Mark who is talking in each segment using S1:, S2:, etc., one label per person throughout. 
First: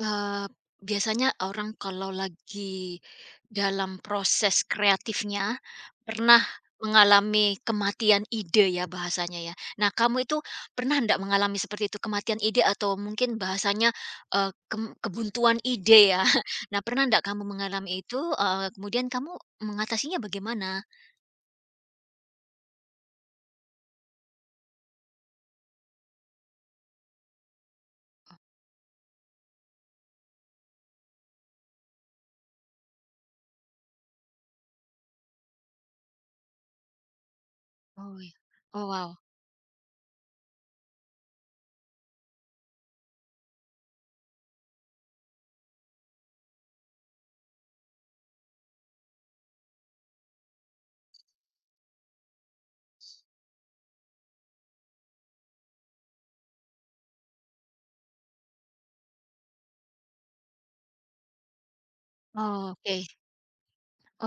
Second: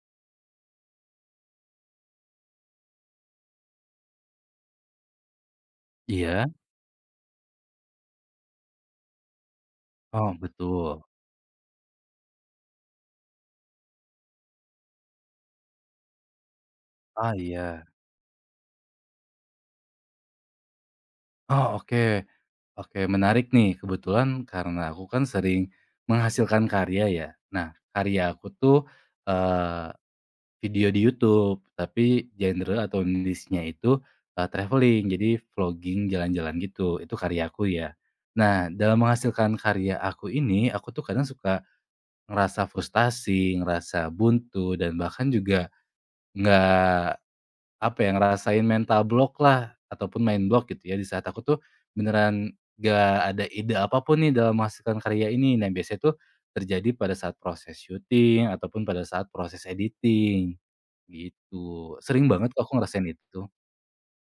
S1: Eee, Biasanya orang kalau lagi dalam proses kreatifnya, pernah
S2: Iya?
S1: mengalami kematian ide, ya bahasanya ya. Nah, kamu
S2: Oh,
S1: itu pernah
S2: betul.
S1: ndak mengalami seperti itu, kematian ide atau mungkin bahasanya, eee, kem kebuntuan ide ya? Nah, pernah ndak
S2: Ah,
S1: kamu
S2: iya.
S1: mengalami itu, kemudian kamu mengatasinya bagaimana?
S2: Oh, oke. Oke, menarik nih. Kebetulan karena aku kan sering menghasilkan karya ya. Nah, karya aku tuh, eee, video di YouTube, tapi genre atau niche-nya itu, traveling, jadi vlogging jalan-jalan gitu, itu karya aku ya.
S1: Oh ya.
S2: Nah,
S1: Oh
S2: dalam
S1: wow.
S2: menghasilkan karya aku ini, aku tuh kadang suka ngerasa frustasi, ngerasa buntu, dan bahkan juga nggak apa ya, ngerasain mental block lah, ataupun mind block gitu ya, di saat aku tuh beneran gak ada ide apapun nih dalam menghasilkan karya ini. Nah, biasanya tuh terjadi pada saat proses syuting ataupun pada saat proses editing, gitu. Sering banget kok
S1: Oh,
S2: aku
S1: oke.
S2: ngerasain itu.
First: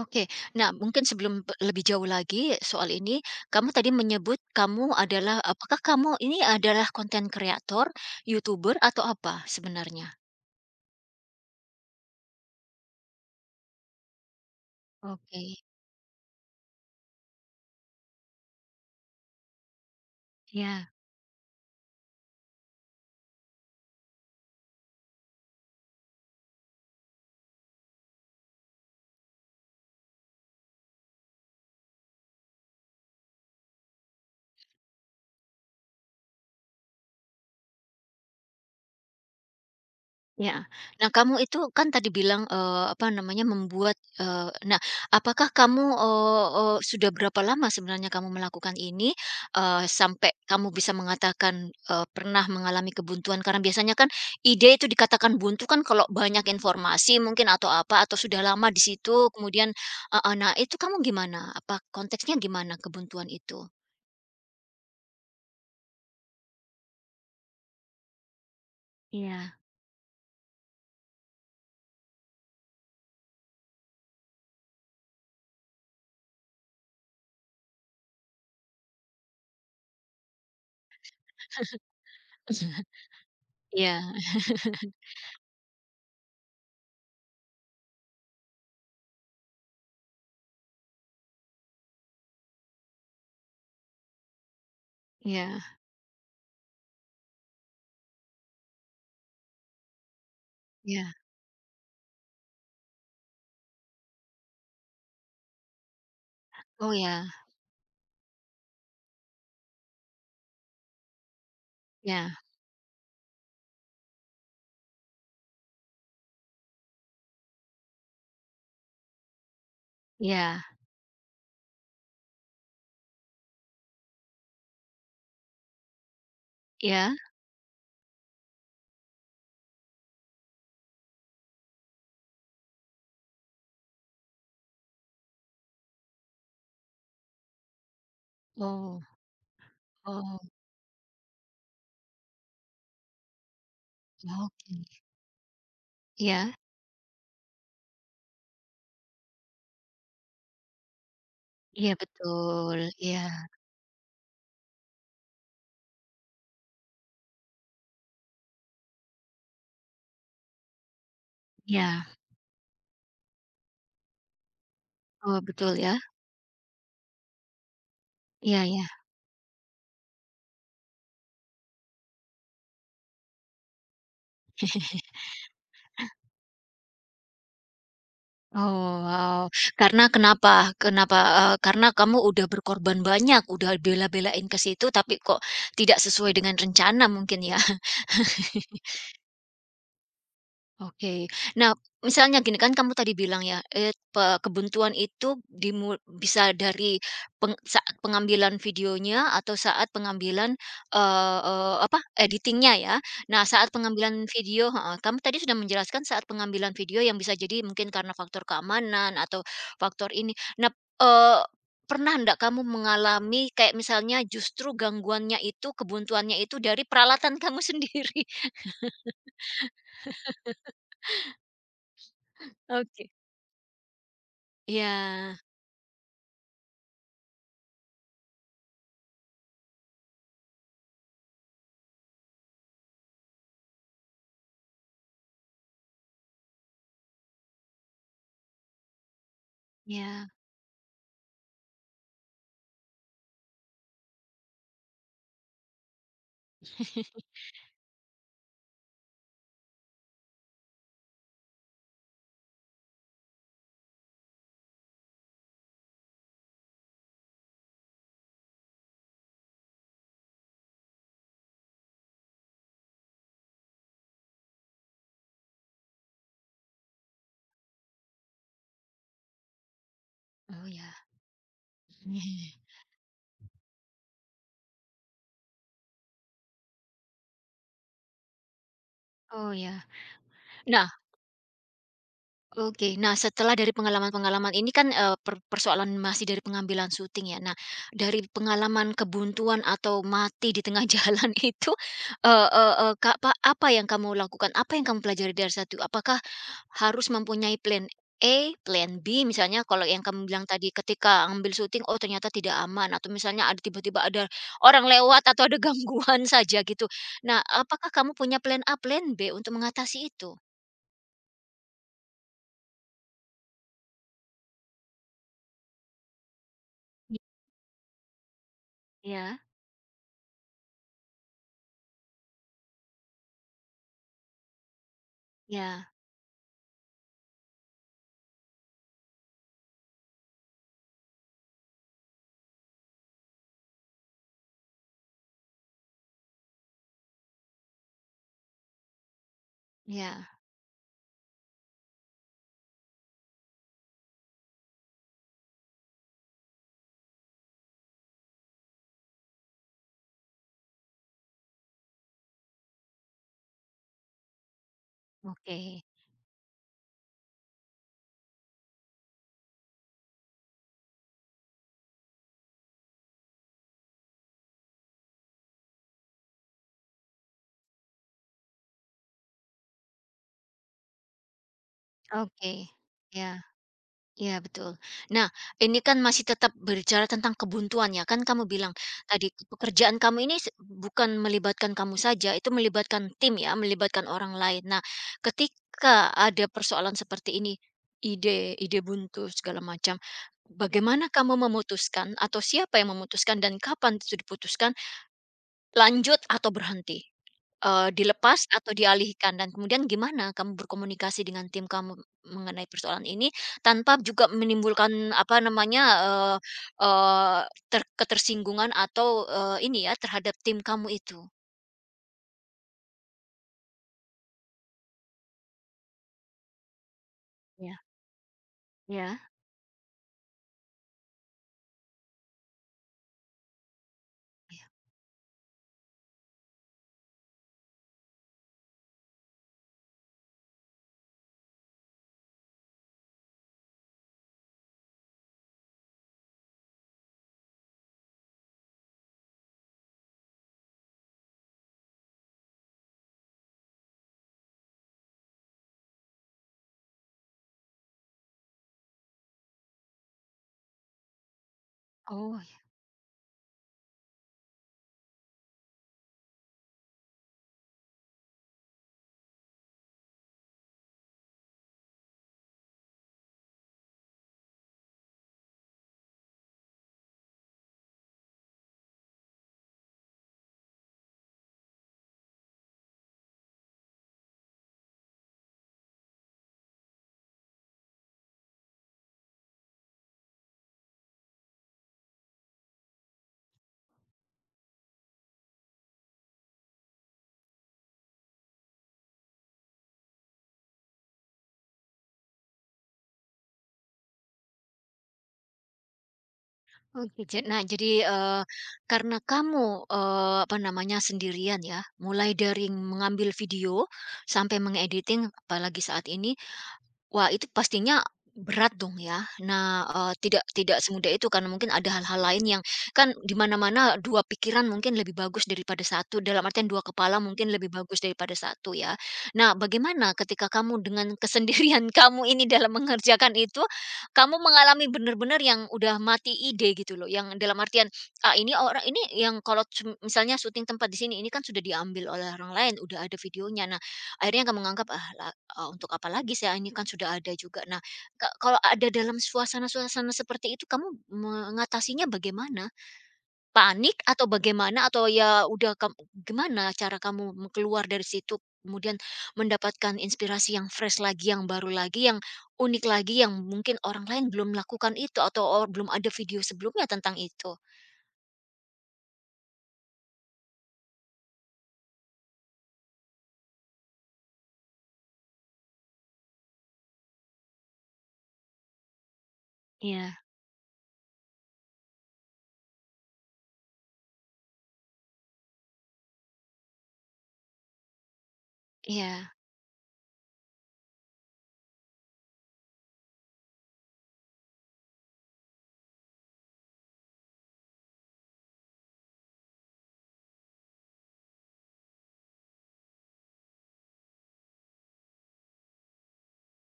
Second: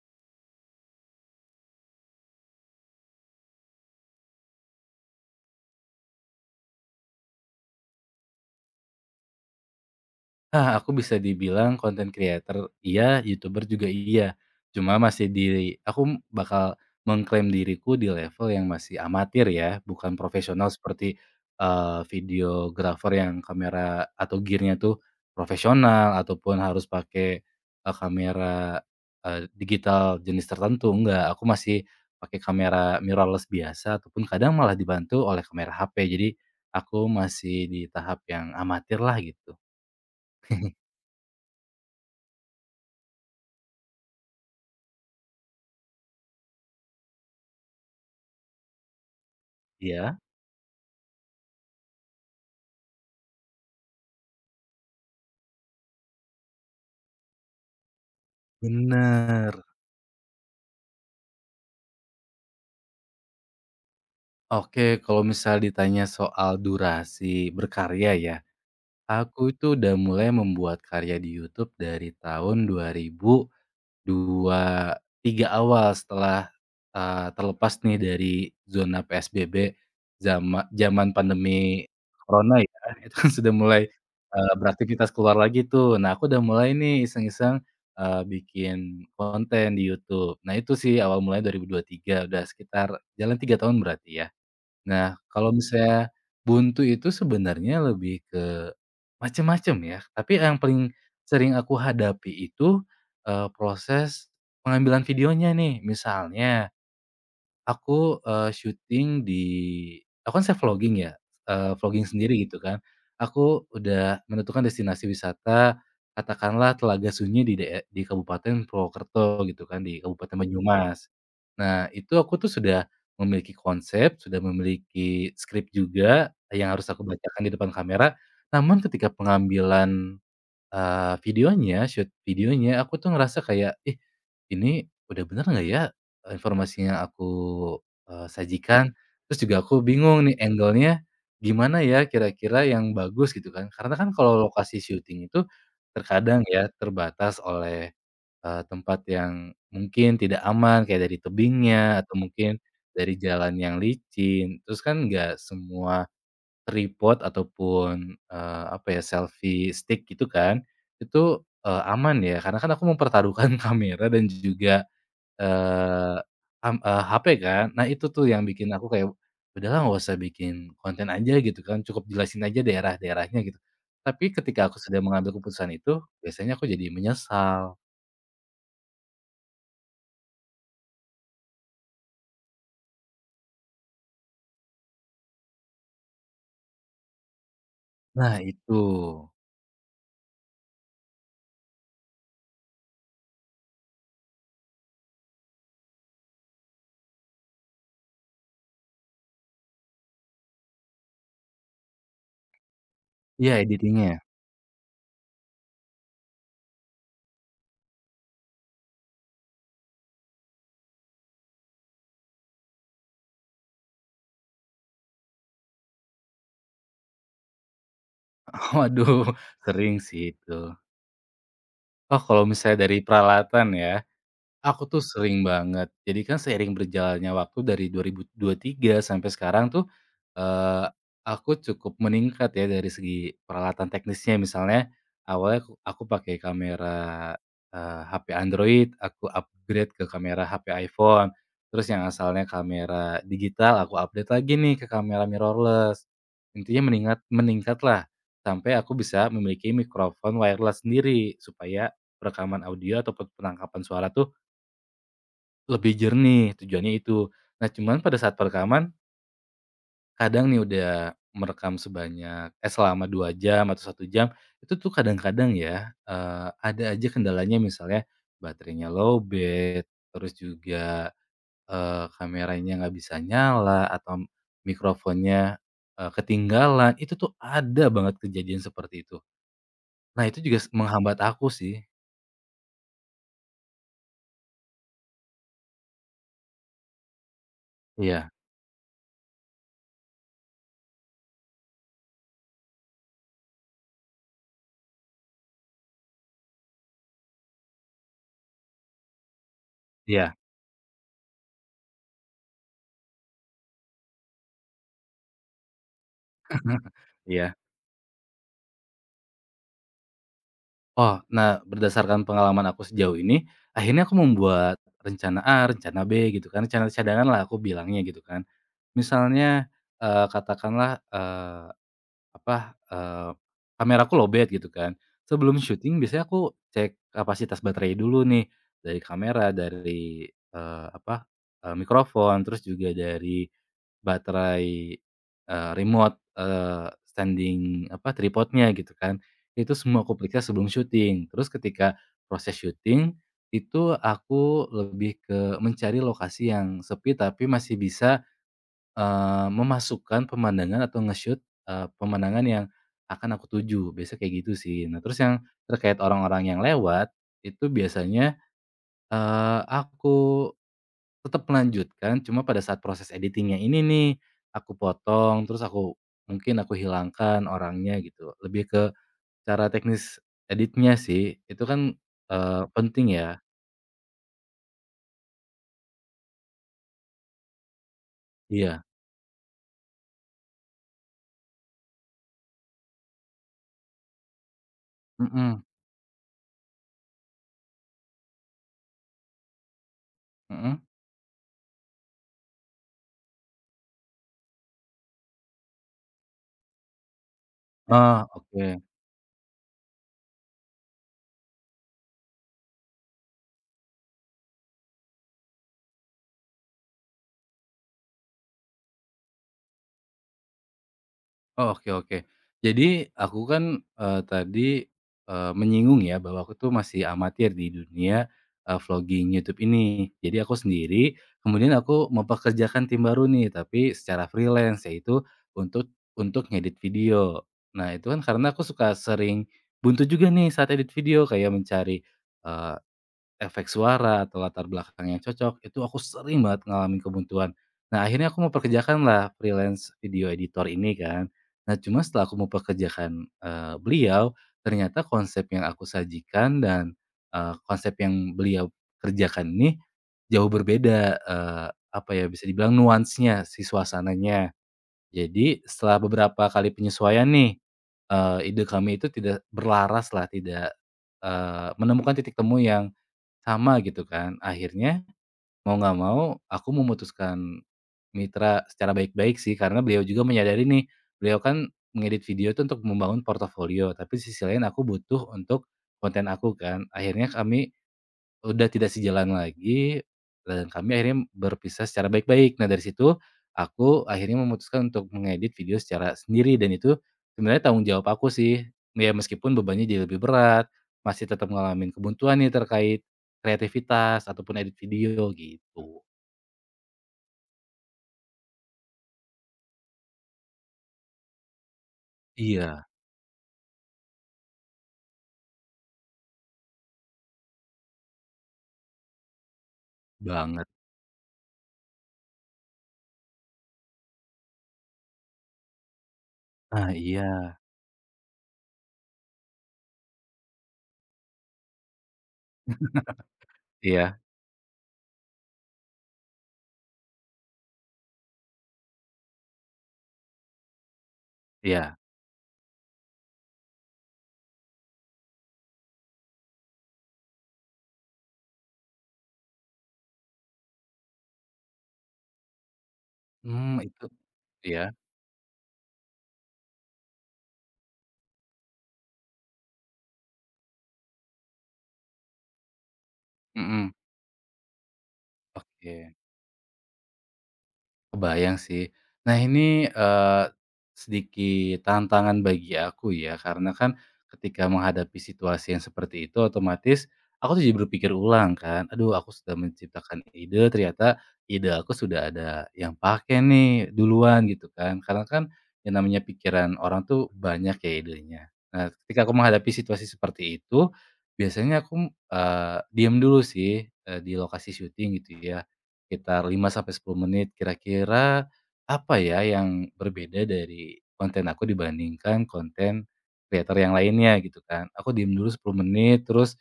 S1: Oke. Nah, mungkin sebelum lebih jauh lagi soal ini, kamu tadi menyebut kamu adalah, apakah kamu ini adalah konten kreator, youtuber, atau apa sebenarnya?
S2: Ah, aku bisa dibilang konten creator iya, YouTuber juga iya. Cuma masih
S1: Oke,
S2: di aku bakal mengklaim diriku di level yang masih amatir ya, bukan profesional
S1: ya.
S2: seperti, videographer yang kamera atau gear tuh profesional ataupun harus pakai, kamera, digital jenis tertentu, enggak. Aku masih pakai kamera mirrorless biasa ataupun kadang malah dibantu oleh kamera HP. Jadi aku masih di tahap yang amatir lah gitu.
S1: Ya. Nah, kamu itu kan tadi bilang, apa namanya, membuat, nah, apakah kamu, eee eee, sudah berapa lama sebenarnya kamu melakukan ini,
S2: Iya?
S1: sampai kamu bisa mengatakan, pernah mengalami kebuntuan? Karena biasanya kan ide itu dikatakan buntu kan kalau banyak informasi mungkin atau apa, atau sudah lama di situ
S2: Bener.
S1: kemudian, heeh, nah itu kamu gimana? Apa konteksnya, gimana kebuntuan itu?
S2: Oke, kalau misal ditanya soal durasi berkarya ya, aku
S1: Iya.
S2: itu udah mulai membuat karya di YouTube dari tahun 2000 23 awal setelah, terlepas nih dari zona PSBB jaman pandemi corona ya, itu kan sudah mulai,
S1: Iya,
S2: beraktivitas keluar lagi tuh. Nah, aku udah mulai nih iseng-iseng, bikin konten di YouTube. Nah, itu sih awal mulanya 2023, udah sekitar jalan 3 tahun berarti ya. Nah, kalau
S1: iya,
S2: misalnya buntu itu sebenarnya lebih ke macem-macem ya, tapi yang paling
S1: iya.
S2: sering aku hadapi itu, proses pengambilan videonya nih. Misalnya,
S1: Oh, ya.
S2: aku, syuting di aku kan saya vlogging ya, vlogging sendiri
S1: Ya,
S2: gitu kan. Aku udah menentukan destinasi wisata, katakanlah Telaga Sunyi di di Kabupaten Purwokerto gitu kan, di Kabupaten
S1: ya.
S2: Banyumas. Nah, itu aku tuh sudah memiliki konsep, sudah memiliki skrip juga yang harus aku
S1: Ya.
S2: bacakan di depan kamera, namun ketika pengambilan videonya, shoot videonya, aku tuh ngerasa kayak, "Ih, ini udah bener nggak ya, informasi yang aku, sajikan?"
S1: Oh,
S2: Terus juga aku bingung nih
S1: oh.
S2: angle-nya gimana ya kira-kira yang bagus gitu kan. Karena kan kalau lokasi
S1: Oke,
S2: syuting itu terkadang
S1: iya,
S2: ya terbatas oleh, tempat yang mungkin tidak aman kayak dari
S1: iya
S2: tebingnya atau mungkin
S1: betul,
S2: dari
S1: iya,
S2: jalan yang licin. Terus kan nggak semua tripod ataupun, apa ya, selfie stick gitu kan, itu,
S1: iya,
S2: aman ya karena kan aku mempertaruhkan kamera dan juga,
S1: oh betul ya,
S2: eee, HP kan. Nah itu tuh yang
S1: iya
S2: bikin
S1: ya,
S2: aku kayak, "Udahlah nggak usah bikin konten aja," gitu kan, "cukup jelasin aja daerah-daerahnya," gitu. Tapi ketika aku sudah mengambil keputusan itu, biasanya aku jadi menyesal.
S1: oh wow, karena kenapa, kenapa, karena kamu udah berkorban banyak, udah bela-belain ke situ tapi kok tidak sesuai dengan rencana mungkin ya?
S2: Nah itu.
S1: Oke. Nah, misalnya gini kan kamu tadi bilang ya, eee, pe kebuntuan itu dimu bisa dari saat pengambilan videonya atau saat pengambilan, eee eee, apa, editingnya ya. Nah,
S2: Iya,
S1: saat
S2: editingnya.
S1: pengambilan video, heeh, kamu tadi sudah menjelaskan saat pengambilan video yang bisa jadi mungkin karena faktor keamanan atau faktor ini. Nah, eee, pernah ndak kamu mengalami kayak misalnya justru gangguannya itu, kebuntuannya itu dari peralatan kamu sendiri?
S2: Waduh, sering sih itu. Oh, kalau misalnya dari
S1: Oke.
S2: peralatan ya, aku tuh
S1: Ya,
S2: sering banget. Jadi kan seiring berjalannya waktu dari 2023 sampai sekarang tuh, eee, aku cukup meningkat ya dari segi peralatan teknisnya. Misalnya awalnya aku pakai kamera, HP Android, aku upgrade ke
S1: ya.
S2: kamera HP iPhone. Terus yang asalnya kamera digital, aku update lagi nih ke kamera mirrorless. Intinya meningkat meningkat lah sampai aku bisa memiliki mikrofon wireless sendiri supaya rekaman audio ataupun penangkapan suara tuh lebih jernih, tujuannya itu. Nah, cuman pada saat perekaman, kadang nih udah merekam sebanyak selama 2 jam atau 1 jam, itu tuh kadang-kadang ya, ada aja kendalanya misalnya baterainya lowbat, terus
S1: Oh ya.
S2: juga, kameranya nggak bisa nyala atau mikrofonnya, ketinggalan, itu tuh ada banget kejadian seperti itu.
S1: Oh ya.
S2: Nah, itu juga
S1: Nah,
S2: menghambat aku sih.
S1: oke. Nah, setelah dari pengalaman-pengalaman ini kan, eee, per persoalan masih dari pengambilan syuting ya. Nah, dari
S2: Iya,
S1: pengalaman kebuntuan atau mati di tengah jalan itu, eee eee eee, Kak, apa yang kamu lakukan? Apa yang kamu pelajari dari satu? Apakah harus mempunyai plan A, plan B misalnya kalau yang kamu
S2: iya,
S1: bilang tadi ketika ambil syuting, oh ternyata tidak aman atau misalnya ada, tiba-tiba ada orang lewat atau ada gangguan saja gitu. Nah,
S2: iya.
S1: apakah kamu punya plan A, plan B untuk mengatasi itu?
S2: Oh, nah berdasarkan pengalaman aku sejauh ini, akhirnya aku membuat rencana A, rencana B gitu kan, rencana cadangan lah aku bilangnya gitu kan.
S1: Ya,
S2: Misalnya, katakanlah, eh, apa, kameraku lowbat gitu kan. Sebelum
S1: ya.
S2: syuting biasanya aku cek kapasitas baterai dulu nih, dari kamera, dari, apa, mikrofon, terus juga dari baterai, remote, standing apa, tripodnya gitu kan. Itu semua aku
S1: Ya,
S2: periksa sebelum syuting. Terus ketika proses syuting, itu aku lebih ke mencari lokasi yang sepi tapi masih bisa memasukkan pemandangan atau nge-shoot, pemandangan yang akan aku tuju, biasa kayak gitu sih. Nah, terus yang
S1: oke,
S2: terkait orang-orang yang lewat, itu biasanya, aku tetap melanjutkan, cuma pada saat proses editingnya ini nih, aku potong, terus aku mungkin aku hilangkan orangnya gitu, lebih ke cara teknis editnya sih, itu kan,
S1: oke.
S2: penting ya.
S1: Ya, ya betul. Nah, ini kan masih tetap berbicara tentang kebuntuan ya, kan kamu bilang
S2: Iya,
S1: tadi, pekerjaan kamu ini se bukan melibatkan kamu saja, itu melibatkan tim ya, melibatkan orang lain. Nah,
S2: mhm,
S1: ketika ada persoalan seperti ini, ide ide buntu segala macam,
S2: mhm.
S1: bagaimana kamu memutuskan atau siapa yang memutuskan dan kapan itu diputuskan, lanjut atau berhenti?
S2: Oh,
S1: Dilepas atau
S2: oke.
S1: dialihkan, dan kemudian gimana kamu berkomunikasi dengan tim kamu mengenai persoalan ini tanpa juga menimbulkan, apa namanya, eee eee, ter ketersinggungan atau, ini ya, terhadap tim kamu itu?
S2: Oh, oke, oke. Jadi aku kan, tadi, menyinggung ya bahwa aku tuh masih amatir di
S1: Iya.
S2: dunia,
S1: Ya?
S2: vlogging YouTube ini. Jadi aku sendiri, kemudian aku mempekerjakan tim baru nih, tapi secara freelance, yaitu untuk untuk ngedit video. Nah, itu kan karena aku suka sering buntu juga nih saat edit video, kayak mencari, efek suara atau latar belakang yang cocok, itu aku sering banget ngalamin kebuntuan. Nah, akhirnya aku mau pekerjakan lah freelance video editor ini kan. Nah, cuma setelah aku mempekerjakan beliau, ternyata konsep yang aku sajikan dan, konsep yang beliau kerjakan ini jauh berbeda, apa ya,
S1: Oh,
S2: bisa dibilang nuansnya si suasananya. Jadi setelah beberapa kali penyesuaian nih, ide kami itu tidak berlaras lah tidak, menemukan titik temu yang sama gitu kan. Akhirnya mau nggak mau aku memutuskan mitra secara baik-baik sih, karena beliau juga menyadari nih, beliau kan mengedit video itu untuk membangun portofolio, tapi di sisi lain aku butuh untuk konten aku kan. Akhirnya kami udah tidak sejalan lagi, dan kami akhirnya berpisah secara baik-baik. Nah, dari situ aku akhirnya memutuskan untuk mengedit video secara sendiri dan itu sebenarnya tanggung jawab aku sih. Ya, meskipun bebannya jadi lebih berat, masih tetap ngalamin kebuntuan nih terkait kreativitas ataupun edit video gitu.
S1: oke. Nah, jadi, karena kamu, apa namanya, sendirian ya, mulai dari
S2: Iya,
S1: mengambil video sampai mengediting apalagi saat ini, wah, itu pastinya berat dong ya. Nah, eee, tidak
S2: banget.
S1: tidak semudah itu karena mungkin ada hal-hal lain yang, kan di mana-mana 2 pikiran mungkin lebih bagus daripada satu. Dalam artian dua
S2: Ah,
S1: kepala mungkin
S2: iya.
S1: lebih bagus daripada satu ya. Nah, bagaimana ketika kamu dengan kesendirian kamu ini dalam mengerjakan itu,
S2: Iya,
S1: kamu mengalami benar-benar yang udah mati ide gitu loh, yang dalam artian, ah, ini orang ini yang kalau cum misalnya syuting tempat di sini, ini kan sudah
S2: iya.
S1: diambil oleh orang lain, udah ada videonya. Nah, akhirnya nggak menganggap, "Ah, untuk apa lagi saya, ini kan sudah ada juga." Nah, kalau ada dalam suasana-suasana seperti itu kamu mengatasinya bagaimana?
S2: Hmm,
S1: Panik
S2: itu
S1: atau
S2: iya,
S1: bagaimana? Atau ya udah kam gimana cara kamu keluar dari situ, kemudian mendapatkan inspirasi yang fresh lagi, yang baru lagi, yang unik lagi, yang mungkin
S2: mhm,
S1: orang lain belum melakukan itu atau belum ada
S2: oke.
S1: video sebelumnya tentang itu?
S2: Kebayang sih. Nah ini, sedikit tantangan bagi aku ya, karena kan ketika menghadapi situasi yang seperti itu otomatis aku tuh jadi berpikir ulang kan, "Aduh, aku sudah
S1: Iya,
S2: menciptakan ide, ternyata ide aku sudah ada yang pakai nih duluan," gitu kan. Karena kan yang namanya pikiran orang tuh banyak ya idenya. Nah, ketika
S1: iya.
S2: aku menghadapi situasi seperti itu, biasanya aku, diem dulu sih, di lokasi syuting gitu ya. Sekitar 5 sampai 10 menit. Kira-kira apa ya yang berbeda dari konten aku dibandingkan konten creator yang lainnya gitu kan. Aku diem dulu 10 menit terus,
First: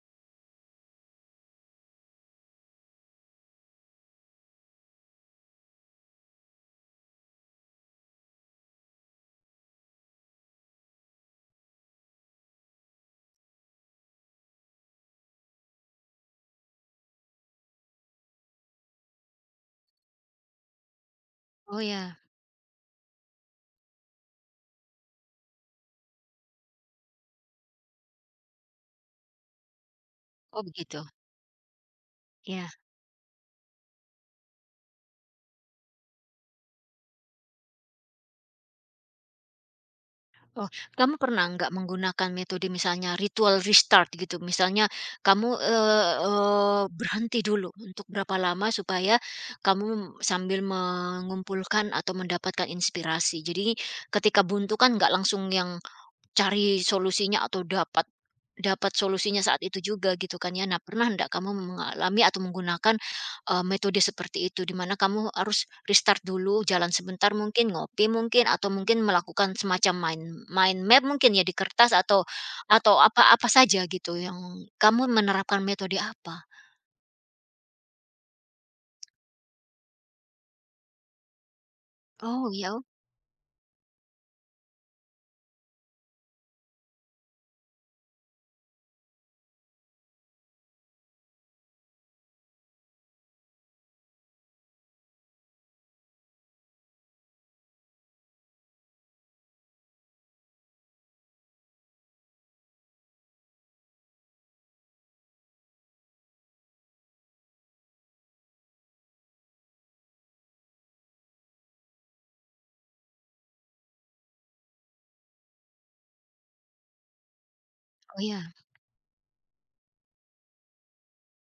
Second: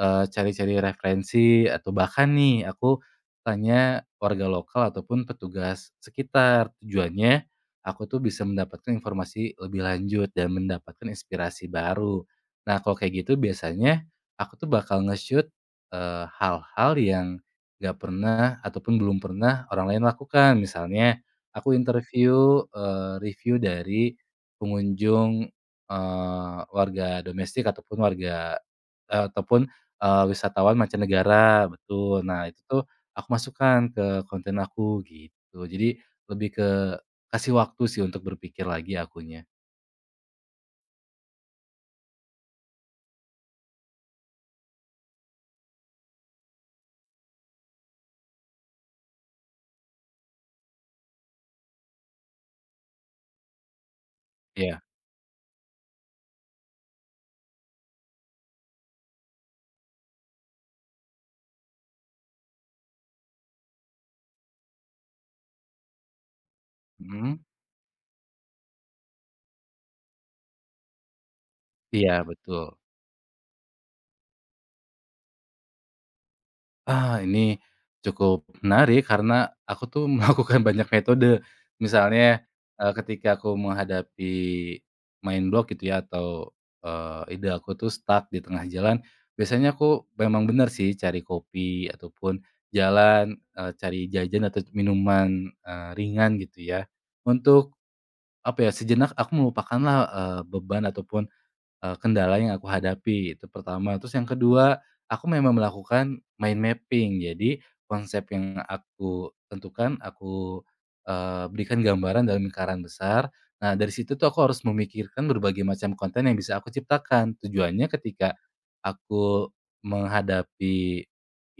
S2: cari-cari referensi atau bahkan nih aku tanya warga lokal ataupun petugas sekitar. Tujuannya aku tuh bisa mendapatkan informasi lebih lanjut dan mendapatkan inspirasi baru. Nah, kalau kayak gitu biasanya aku tuh bakal nge-shoot, hal-hal yang nggak pernah ataupun belum pernah orang lain lakukan. Misalnya aku
S1: Oh, ya.
S2: interview, review dari pengunjung, warga domestik ataupun warga ataupun,
S1: Oh,
S2: wisatawan
S1: begitu.
S2: mancanegara, betul. Nah, itu
S1: Iya.
S2: tuh aku masukkan ke konten aku gitu. Jadi lebih ke kasih waktu sih untuk berpikir lagi akunya.
S1: Oh, kamu pernah nggak menggunakan metode misalnya ritual restart gitu? Misalnya kamu, eee eee, berhenti dulu untuk berapa lama supaya kamu sambil mengumpulkan atau mendapatkan inspirasi. Jadi ketika buntu
S2: Iya,
S1: kan nggak langsung yang cari solusinya atau dapat dapat solusinya saat itu juga gitu kan ya. Nah, pernah enggak kamu mengalami atau menggunakan, metode seperti itu? Di mana kamu harus restart dulu, jalan sebentar
S2: mhm,
S1: mungkin, ngopi mungkin, atau mungkin melakukan semacam main main map mungkin ya di kertas
S2: iya, betul.
S1: atau apa, apa saja gitu yang kamu menerapkan metode apa?
S2: Ah, ini cukup menarik karena aku tuh melakukan banyak metode. Misalnya,
S1: Oh ya, oh
S2: ketika aku menghadapi main block gitu ya atau, ide aku tuh stuck di tengah jalan, biasanya aku memang benar sih cari kopi ataupun jalan, cari jajan atau minuman, ringan gitu ya. Untuk apa ya, sejenak aku melupakanlah, beban ataupun kendala yang aku hadapi, itu pertama. Terus yang kedua, aku memang melakukan mind mapping. Jadi konsep yang aku tentukan, aku, berikan gambaran dalam lingkaran besar. Nah, dari situ tuh aku harus memikirkan berbagai macam konten yang bisa aku ciptakan. Tujuannya ketika
S1: ya,
S2: aku menghadapi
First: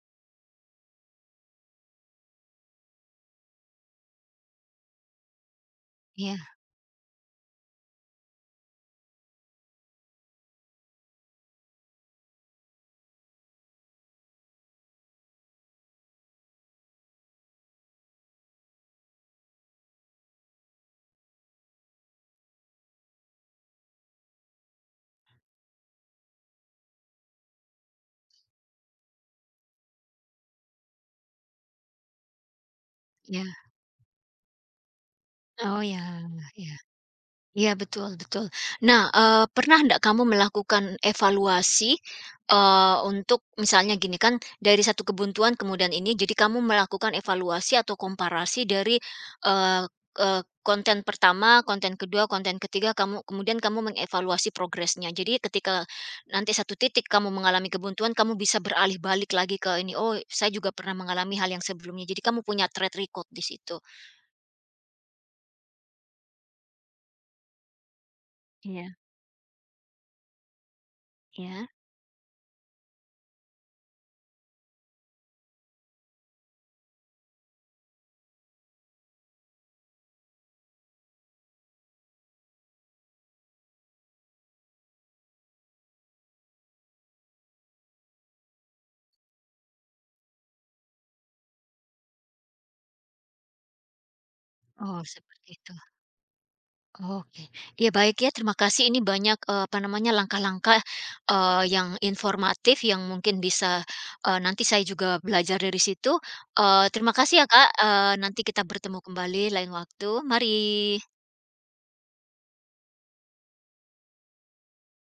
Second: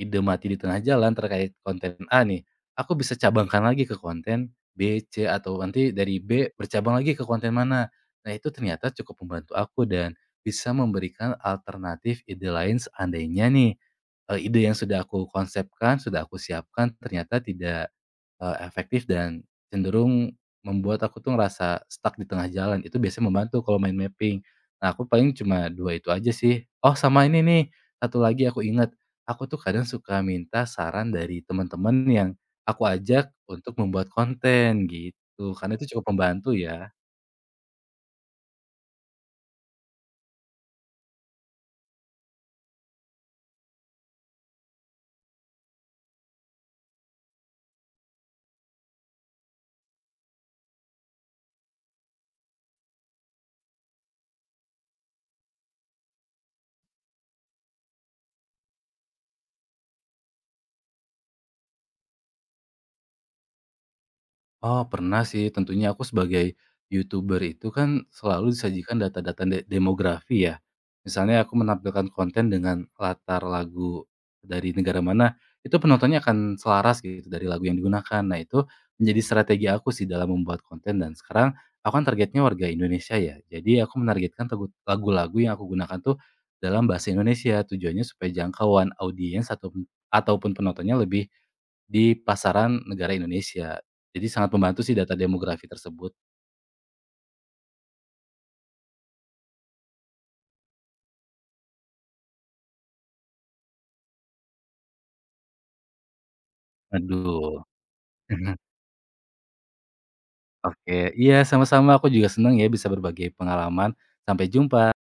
S2: ide mati di tengah jalan terkait konten A nih, aku bisa cabangkan lagi ke konten B, C, atau nanti dari
S1: ya,
S2: B bercabang lagi ke konten mana. Nah, itu ternyata cukup membantu aku dan bisa memberikan alternatif ide lain seandainya nih, ide yang sudah aku konsepkan, sudah aku siapkan ternyata tidak, efektif dan cenderung membuat aku tuh ngerasa stuck di tengah jalan, itu biasanya membantu kalau main mapping. Nah, aku paling cuma 2 itu aja sih. Oh, sama ini nih, satu lagi aku ingat, aku tuh kadang suka minta saran dari teman-teman yang aku ajak
S1: ya.
S2: untuk membuat konten gitu, karena
S1: Oh
S2: itu
S1: ya,
S2: cukup membantu
S1: ya.
S2: ya.
S1: Iya, betul, betul. Nah, pernah ndak kamu melakukan evaluasi, untuk misalnya gini kan dari satu kebuntuan kemudian ini jadi kamu melakukan evaluasi atau komparasi dari, eee eee, konten pertama, konten kedua, konten ketiga, kemudian kamu mengevaluasi progresnya. Jadi ketika nanti satu titik kamu mengalami kebuntuan, kamu bisa beralih balik lagi ke ini, "Oh, saya juga pernah mengalami hal yang sebelumnya." Jadi kamu punya track record di situ.
S2: Oh, pernah sih. Tentunya aku sebagai YouTuber itu kan selalu
S1: Iya.
S2: disajikan data-data demografi ya. Misalnya aku
S1: Iya.
S2: menampilkan konten dengan latar lagu dari negara mana, itu penontonnya akan selaras gitu dari lagu yang digunakan. Nah, itu menjadi strategi aku sih dalam membuat konten dan sekarang aku kan targetnya warga Indonesia ya. Jadi aku menargetkan lagu-lagu yang aku gunakan tuh dalam bahasa Indonesia. Tujuannya supaya jangkauan audiens ataupun ataupun penontonnya lebih di pasaran negara Indonesia jadi sangat membantu sih
S1: Oh,
S2: data
S1: seperti
S2: demografi
S1: itu.
S2: tersebut.
S1: Oke. Ya baik ya, terima kasih ini banyak, apa namanya, langkah-langkah, yang informatif yang mungkin bisa, nanti saya juga belajar dari situ. Terima kasih ya
S2: Aduh.
S1: Kak, nanti kita bertemu kembali lain waktu. Mari.
S2: Oke, iya, sama-sama, aku juga senang ya bisa berbagi pengalaman. Sampai jumpa.